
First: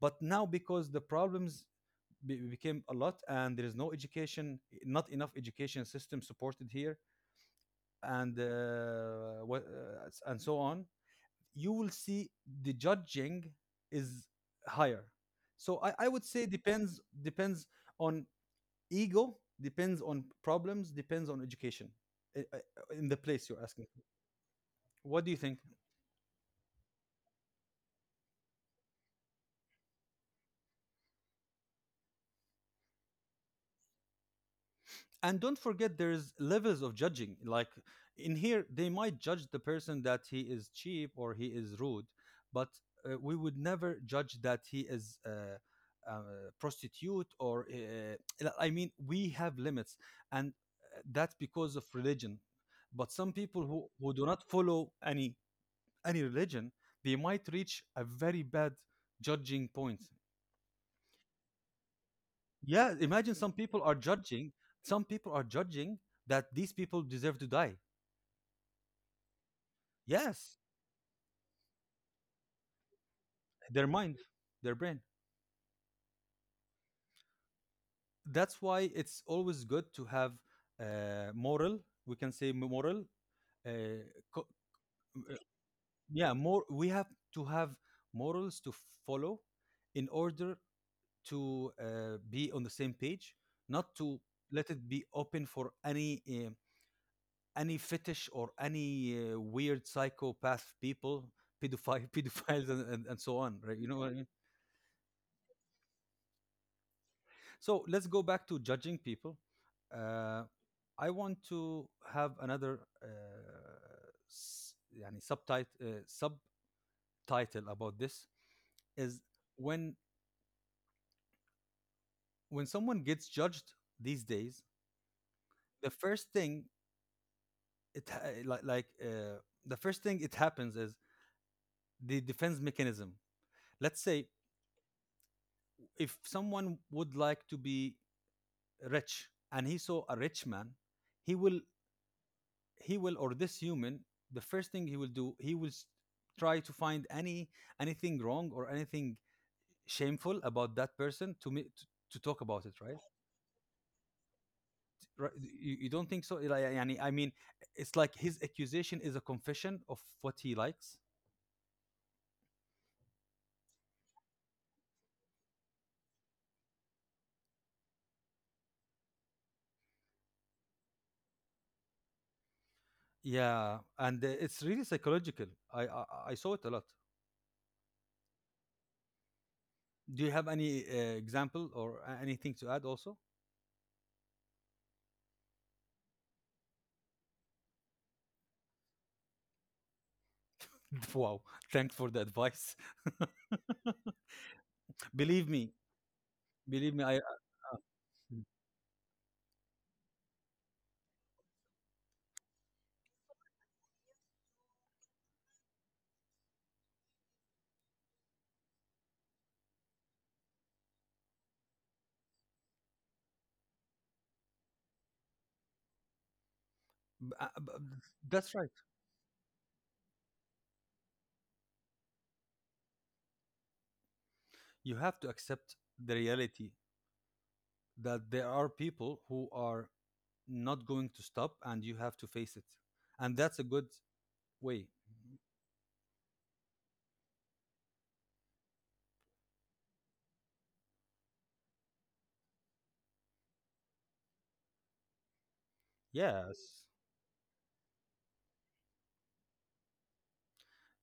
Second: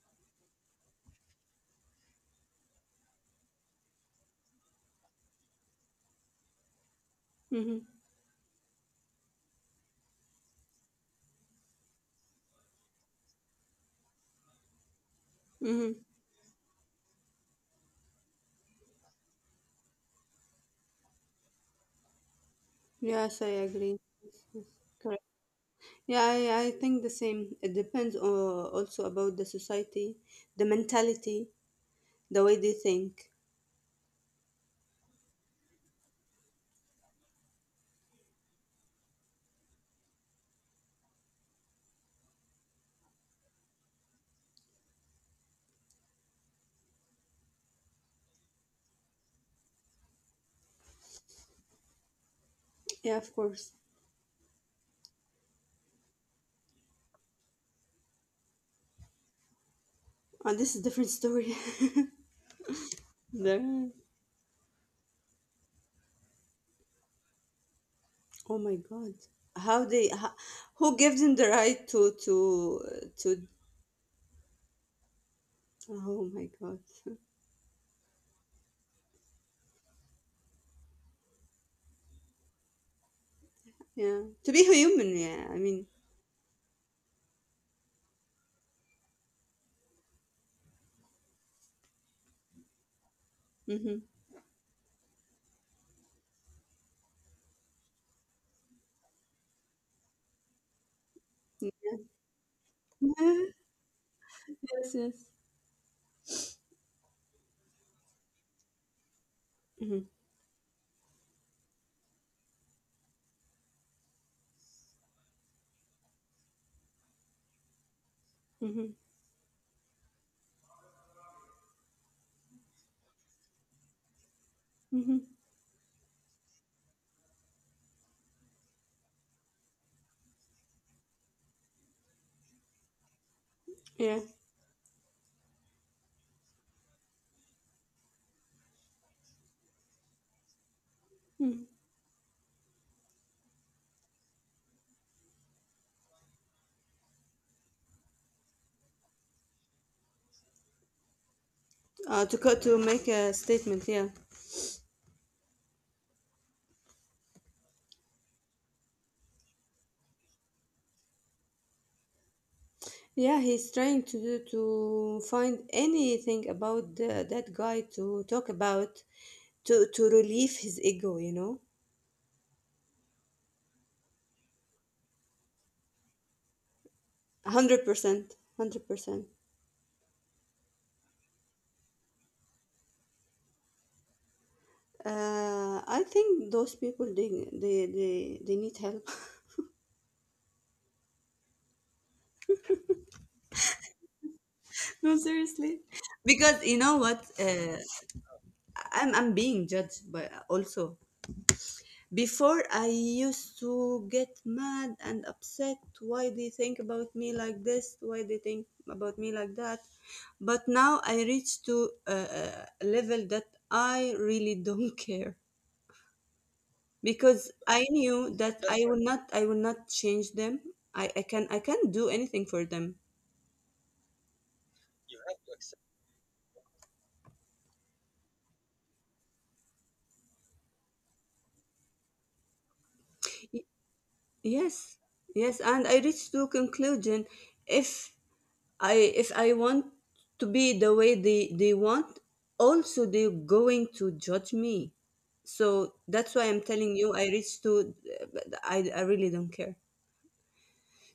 [SPEAKER 1] but now because the problems became a lot and there is no education, not enough education system supported here,
[SPEAKER 2] mhm,
[SPEAKER 1] and and so on, you will see the judging is higher. So
[SPEAKER 2] mhm.
[SPEAKER 1] I would say depends, depends on ego, depends on problems, depends on education, eh, eh, in the place
[SPEAKER 2] Yes, I
[SPEAKER 1] you're asking.
[SPEAKER 2] agree. Yes,
[SPEAKER 1] What
[SPEAKER 2] yes.
[SPEAKER 1] do you think?
[SPEAKER 2] Yeah, I think the same. It depends, also about the society, the mentality, the way they think.
[SPEAKER 1] And don't forget there's levels of judging. Like, in here they might judge the person that he is cheap or he is rude, but we would never judge that he is uh, prostitute or I mean, we have limits, and that's because of religion. But some
[SPEAKER 2] Yeah, of
[SPEAKER 1] people
[SPEAKER 2] course.
[SPEAKER 1] who do not follow any religion, they might reach a very bad judging point.
[SPEAKER 2] And this is different story.
[SPEAKER 1] Yeah, imagine some people are
[SPEAKER 2] the,
[SPEAKER 1] judging. Some people are judging that these people deserve to die.
[SPEAKER 2] oh my God, how they, how,
[SPEAKER 1] Yes,
[SPEAKER 2] who gives them the right to to?
[SPEAKER 1] their mind, their brain.
[SPEAKER 2] Oh my God.
[SPEAKER 1] That's why it's always good to have moral. We can say moral. Uh,
[SPEAKER 2] yeah,
[SPEAKER 1] co-
[SPEAKER 2] to be
[SPEAKER 1] uh,
[SPEAKER 2] human. Yeah, I mean,
[SPEAKER 1] yeah, more. We have to have morals to follow in order to be on the same page, not
[SPEAKER 2] hmm.
[SPEAKER 1] to let it be open for uh, any fetish or any weird psychopath people, pedophile, pedophiles, and so on,
[SPEAKER 2] yes,
[SPEAKER 1] right? You know what I mean?
[SPEAKER 2] yes,
[SPEAKER 1] So let's go back to judging people.
[SPEAKER 2] mm-hmm.
[SPEAKER 1] uh, I want to have another s- يعني subtitle, subtitle about this
[SPEAKER 2] Mm-hmm.
[SPEAKER 1] is when when someone gets judged these days,
[SPEAKER 2] Mm-hmm.
[SPEAKER 1] the first thing it the first thing it happens is the defense mechanism, let's
[SPEAKER 2] Yeah.
[SPEAKER 1] say. If someone would like to be rich and he saw a rich man, he will,
[SPEAKER 2] Mm.
[SPEAKER 1] he will, or this human, the first thing he will do, he will try to find any anything wrong or anything shameful about that person to me
[SPEAKER 2] Uh,
[SPEAKER 1] to
[SPEAKER 2] to
[SPEAKER 1] talk
[SPEAKER 2] co- to
[SPEAKER 1] about it,
[SPEAKER 2] make
[SPEAKER 1] right?
[SPEAKER 2] a statement, yeah.
[SPEAKER 1] Right, you don't think so? Like, يعني, I mean, it's like his accusation is a confession of what he likes.
[SPEAKER 2] Yeah, he's trying to find anything about that guy to talk about, to relieve his ego.
[SPEAKER 1] Yeah, and it's really psychological. i i, I saw it a lot.
[SPEAKER 2] 100%, 100%.
[SPEAKER 1] Do you have any example or anything to add also?
[SPEAKER 2] I think those people they need help.
[SPEAKER 1] Wow, thanks for the advice.
[SPEAKER 2] No, seriously.
[SPEAKER 1] Believe me,
[SPEAKER 2] Because you know what?
[SPEAKER 1] believe me, I, uh, b-
[SPEAKER 2] I'm being judged by also. Before, I used to get mad and upset. Why they think about me like this? Why they think about me like that? But now I reach to a level that I really don't care, because
[SPEAKER 1] uh, b-
[SPEAKER 2] I knew
[SPEAKER 1] that's
[SPEAKER 2] that
[SPEAKER 1] right.
[SPEAKER 2] I will not change them. I can't do anything for them.
[SPEAKER 1] You have to accept the reality that there are people who are not going to stop and you have to face it. And that's a
[SPEAKER 2] Y-
[SPEAKER 1] good way.
[SPEAKER 2] Yes, yes, and I reached to conclusion. If I want to be the way they want, also they're going to judge me. So that's why I'm
[SPEAKER 1] Yes.
[SPEAKER 2] telling you I reach to but I really don't care.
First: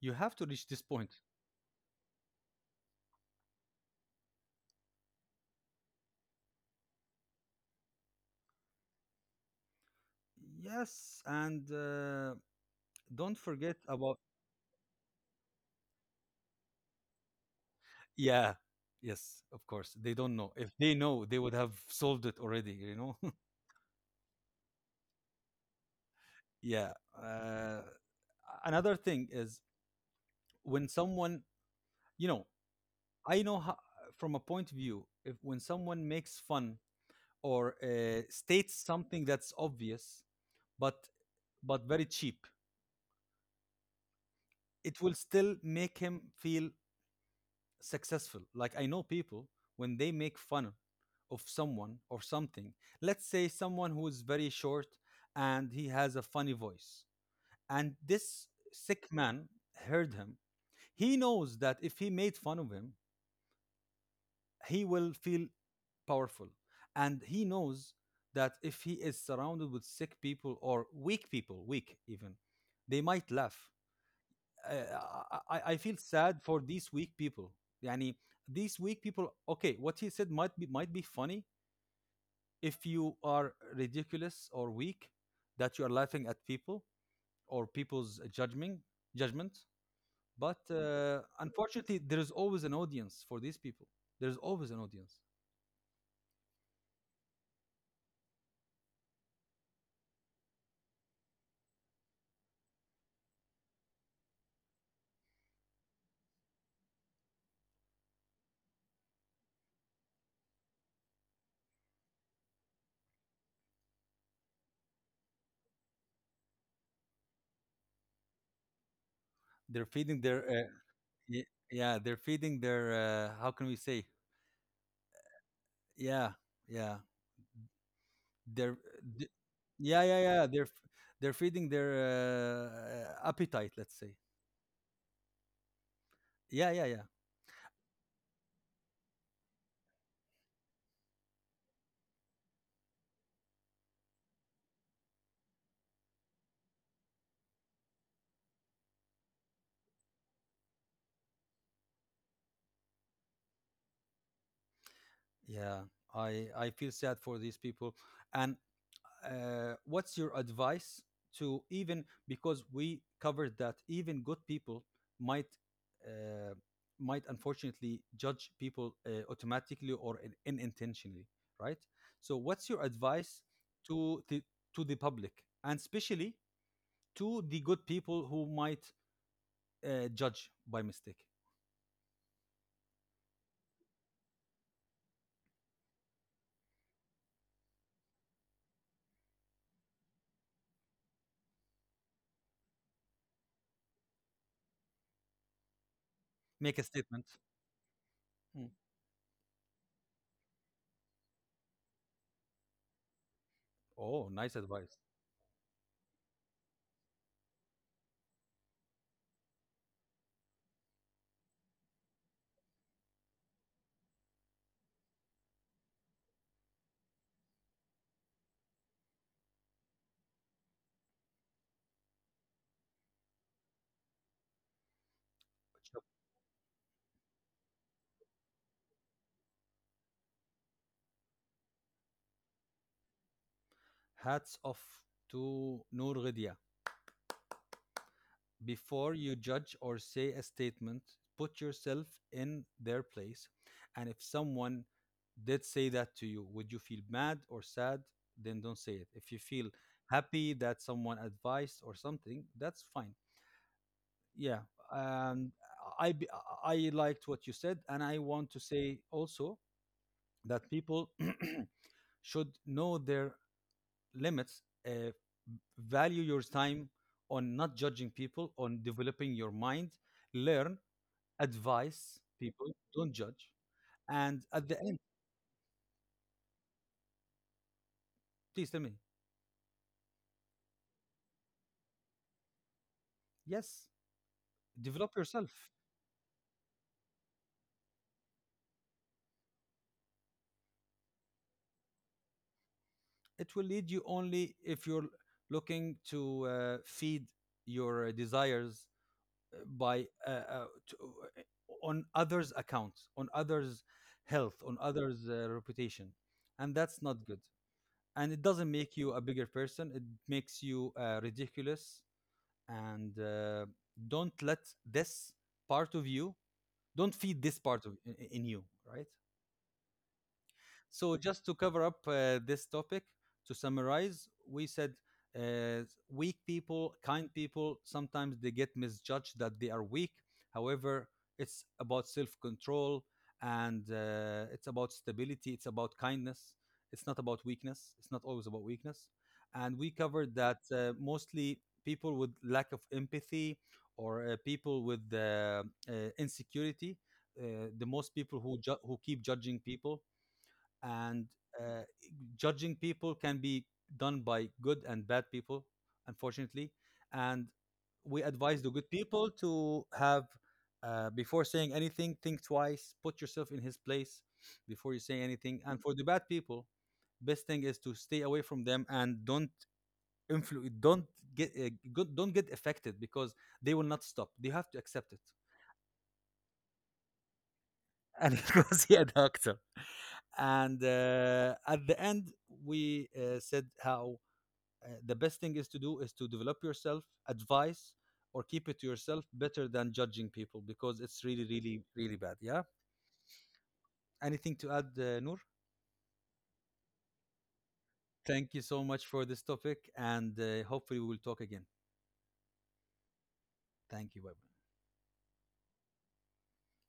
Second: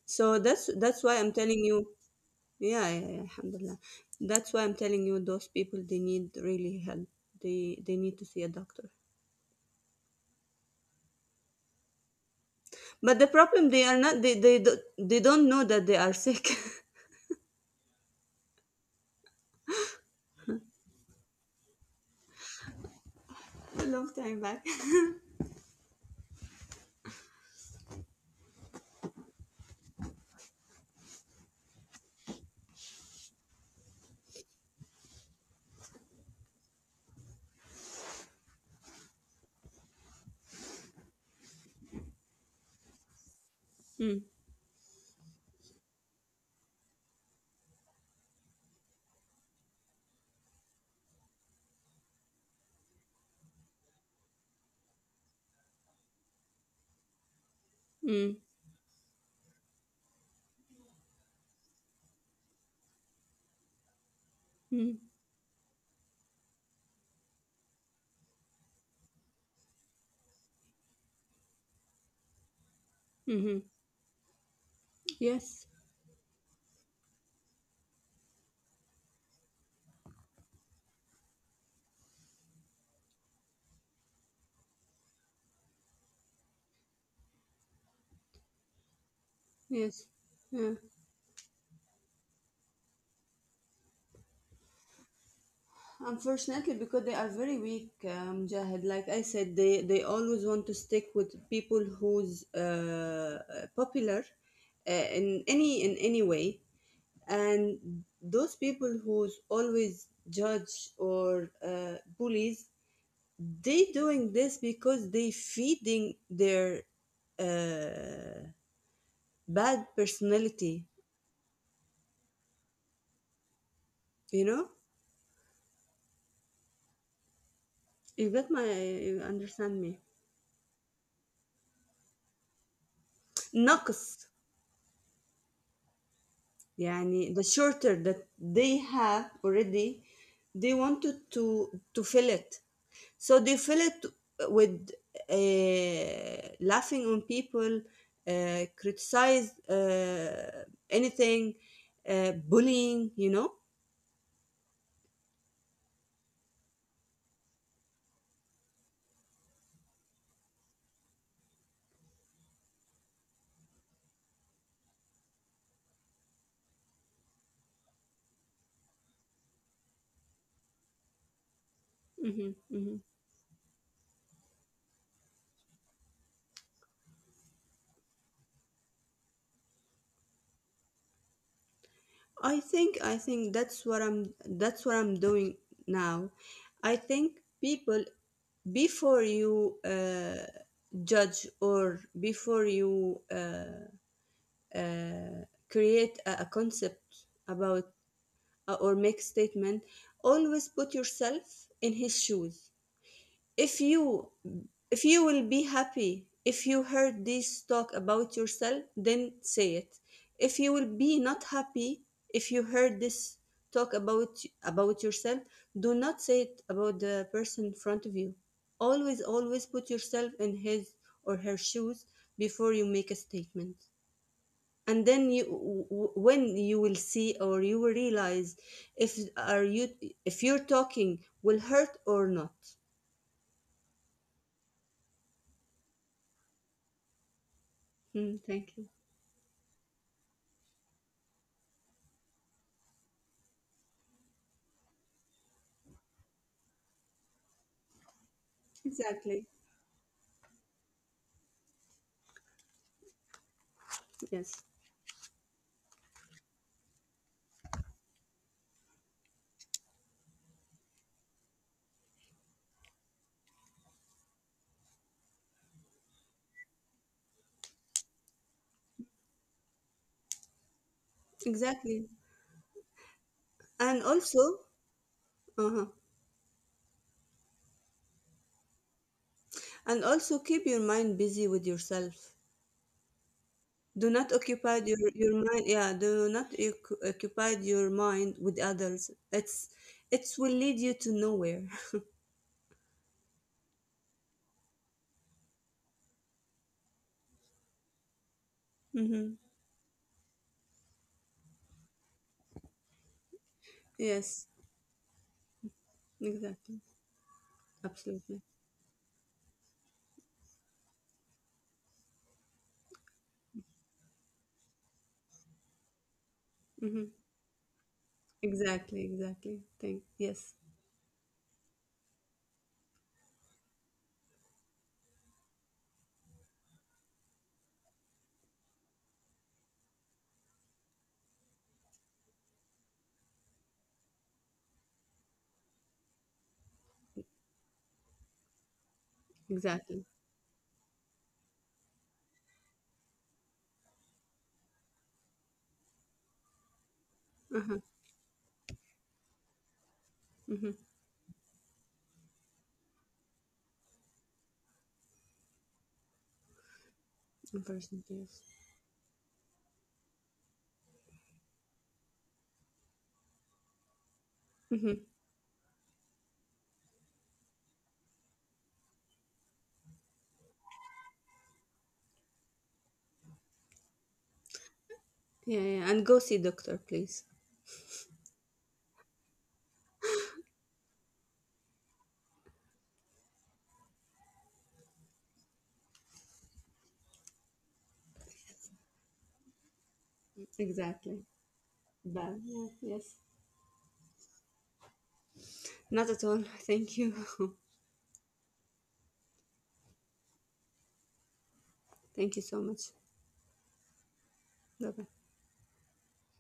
[SPEAKER 1] You have
[SPEAKER 2] So
[SPEAKER 1] to
[SPEAKER 2] that's
[SPEAKER 1] reach this
[SPEAKER 2] that's why
[SPEAKER 1] point.
[SPEAKER 2] I'm telling you, yeah, yeah, yeah, alhamdulillah. That's why I'm telling you those people they need really help. They need to see a doctor.
[SPEAKER 1] Yes. And
[SPEAKER 2] But the
[SPEAKER 1] don't
[SPEAKER 2] problem, they
[SPEAKER 1] forget
[SPEAKER 2] are not,
[SPEAKER 1] about.
[SPEAKER 2] they don't know that they are sick.
[SPEAKER 1] Yeah. Yes, of course. They don't know. If they know, they would have solved it already, you know?
[SPEAKER 2] A long time back.
[SPEAKER 1] Yeah. Uh, another thing is when someone, you know, I know how, from a point of view, if when someone makes fun or states something that's obvious, but but very cheap,
[SPEAKER 2] Mm,
[SPEAKER 1] it will still make him feel successful. Like, I know people, when they make fun of someone or something, let's say someone who is very short and he has a funny voice, and
[SPEAKER 2] mm,
[SPEAKER 1] this sick man heard him, he knows that if he made fun of him,
[SPEAKER 2] mm,
[SPEAKER 1] he will feel powerful, and he knows that if he is surrounded with sick people or weak people, weak even, they
[SPEAKER 2] mm-hmm.
[SPEAKER 1] might laugh.
[SPEAKER 2] Yes.
[SPEAKER 1] Uh, I, I feel sad for these weak people. يعني, these weak people, okay, what he said might be, might be funny if you are ridiculous or weak, that you are laughing at people or people's judgment, judgment.
[SPEAKER 2] Yes. Yeah.
[SPEAKER 1] But unfortunately, there is always an audience for these people. There's always an audience.
[SPEAKER 2] Unfortunately, because they are very weak, Mujahid. Like I said, they always want to stick with people who's popular in any way, and those people who's always judge or bullies, they doing this because they feeding their uh, bad
[SPEAKER 1] They're
[SPEAKER 2] personality.
[SPEAKER 1] feeding their Y- yeah, they're feeding their how can we
[SPEAKER 2] You
[SPEAKER 1] say,
[SPEAKER 2] know,
[SPEAKER 1] yeah, yeah,
[SPEAKER 2] you
[SPEAKER 1] they're
[SPEAKER 2] understand
[SPEAKER 1] th-
[SPEAKER 2] me.
[SPEAKER 1] yeah, yeah, yeah, they're they're feeding their
[SPEAKER 2] Naqs
[SPEAKER 1] appetite, let's say. Yeah,
[SPEAKER 2] يعني
[SPEAKER 1] yeah,
[SPEAKER 2] the
[SPEAKER 1] yeah,
[SPEAKER 2] shorter that they have already. They wanted to fill it, so they fill it with laughing on people, criticize anything, bullying.
[SPEAKER 1] yeah, I feel sad for these people, and what's your advice to, even because we covered that even good people might uh, might unfortunately judge people automatically or in, unintentionally, right?
[SPEAKER 2] Hmm.
[SPEAKER 1] So
[SPEAKER 2] Hmm.
[SPEAKER 1] what's your advice to the to the public, and especially to the good people who might judge by mistake?
[SPEAKER 2] I think that's what I'm doing now. I think people, before you judge, or before you create a concept
[SPEAKER 1] Make a statement.
[SPEAKER 2] about, or
[SPEAKER 1] Hmm.
[SPEAKER 2] make statement, always put yourself in his shoes. if you
[SPEAKER 1] Oh,
[SPEAKER 2] if
[SPEAKER 1] nice
[SPEAKER 2] you will
[SPEAKER 1] advice.
[SPEAKER 2] be happy if you heard this talk about yourself, then say it. If you will be not happy if you heard this talk about yourself, do not say it about the person in front of you. Always put yourself in his or her shoes before you make a statement. And then when you will see, or you will realize if are you if you're talking will hurt or not.
[SPEAKER 1] Hats off to Noor Ghadia.
[SPEAKER 2] Hmm, thank you.
[SPEAKER 1] Before you judge or say a statement, put yourself in their place. And if someone did say that to you, would you feel mad or sad? Then don't say it.
[SPEAKER 2] Exactly.
[SPEAKER 1] If you feel happy that someone advised or something, that's fine.
[SPEAKER 2] Yes,
[SPEAKER 1] Yeah. And I, b- I liked what you said. And I want to say also that people should know their limits, value your time on not judging people, on developing your mind, learn,
[SPEAKER 2] exactly.
[SPEAKER 1] advise people, don't judge,
[SPEAKER 2] And
[SPEAKER 1] and
[SPEAKER 2] also,
[SPEAKER 1] at the end,
[SPEAKER 2] uh-huh.
[SPEAKER 1] please tell me.
[SPEAKER 2] And also, keep your mind busy with yourself.
[SPEAKER 1] Yes.
[SPEAKER 2] Do not occupy your,
[SPEAKER 1] Develop
[SPEAKER 2] your
[SPEAKER 1] yourself.
[SPEAKER 2] mind, yeah. Do not occupy your mind with others. It will lead you to nowhere.
[SPEAKER 1] It will lead you only if you're looking to feed your desires,
[SPEAKER 2] Hmm.
[SPEAKER 1] uh, by uh, uh, to, on others accounts, on others health,
[SPEAKER 2] Yes,
[SPEAKER 1] on others reputation. And that's
[SPEAKER 2] exactly.
[SPEAKER 1] not good, and it doesn't
[SPEAKER 2] Absolutely.
[SPEAKER 1] make you a bigger person, it makes you ridiculous. And don't let this part of you, don't
[SPEAKER 2] Mhm.
[SPEAKER 1] feed this part of in you. Right,
[SPEAKER 2] Exactly, exactly. Thank Yes,
[SPEAKER 1] so just to cover up this topic, to summarize, we said uh, weak people, kind people, sometimes they get misjudged that they are weak. However, it's about self-control, and it's about stability, it's about kindness. It's not about weakness. It's not always about weakness. And we
[SPEAKER 2] exactly.
[SPEAKER 1] covered that mostly people with lack of empathy or people with uh, insecurity. The
[SPEAKER 2] Uh-huh.
[SPEAKER 1] most people who who keep judging people,
[SPEAKER 2] Mm-hmm.
[SPEAKER 1] and uh, judging people can be done by good and bad people, unfortunately. And
[SPEAKER 2] In person,
[SPEAKER 1] we
[SPEAKER 2] yes.
[SPEAKER 1] advise the good people to have before saying anything, think twice, put yourself in his place before
[SPEAKER 2] Mm-hmm.
[SPEAKER 1] you say anything. And for the bad people, best thing is to stay away from them and don't don't get don't get affected, because they will not stop, they have to accept it.
[SPEAKER 2] Yeah, yeah. And go see doctor, please.
[SPEAKER 1] And go see a doctor. And at the end, we said how the best thing is to do is to develop yourself, advice, or keep it to yourself, better than judging people, because it's really,
[SPEAKER 2] Exactly.
[SPEAKER 1] really, really bad. Yeah.
[SPEAKER 2] Bad. Yeah, yes.
[SPEAKER 1] Anything to add, Noor?
[SPEAKER 2] Not at all. Thank you.
[SPEAKER 1] Thank you so much for this topic, and hopefully we will talk again.
[SPEAKER 2] Thank you so much.
[SPEAKER 1] Thank you. Bye bye.
[SPEAKER 2] Bye bye.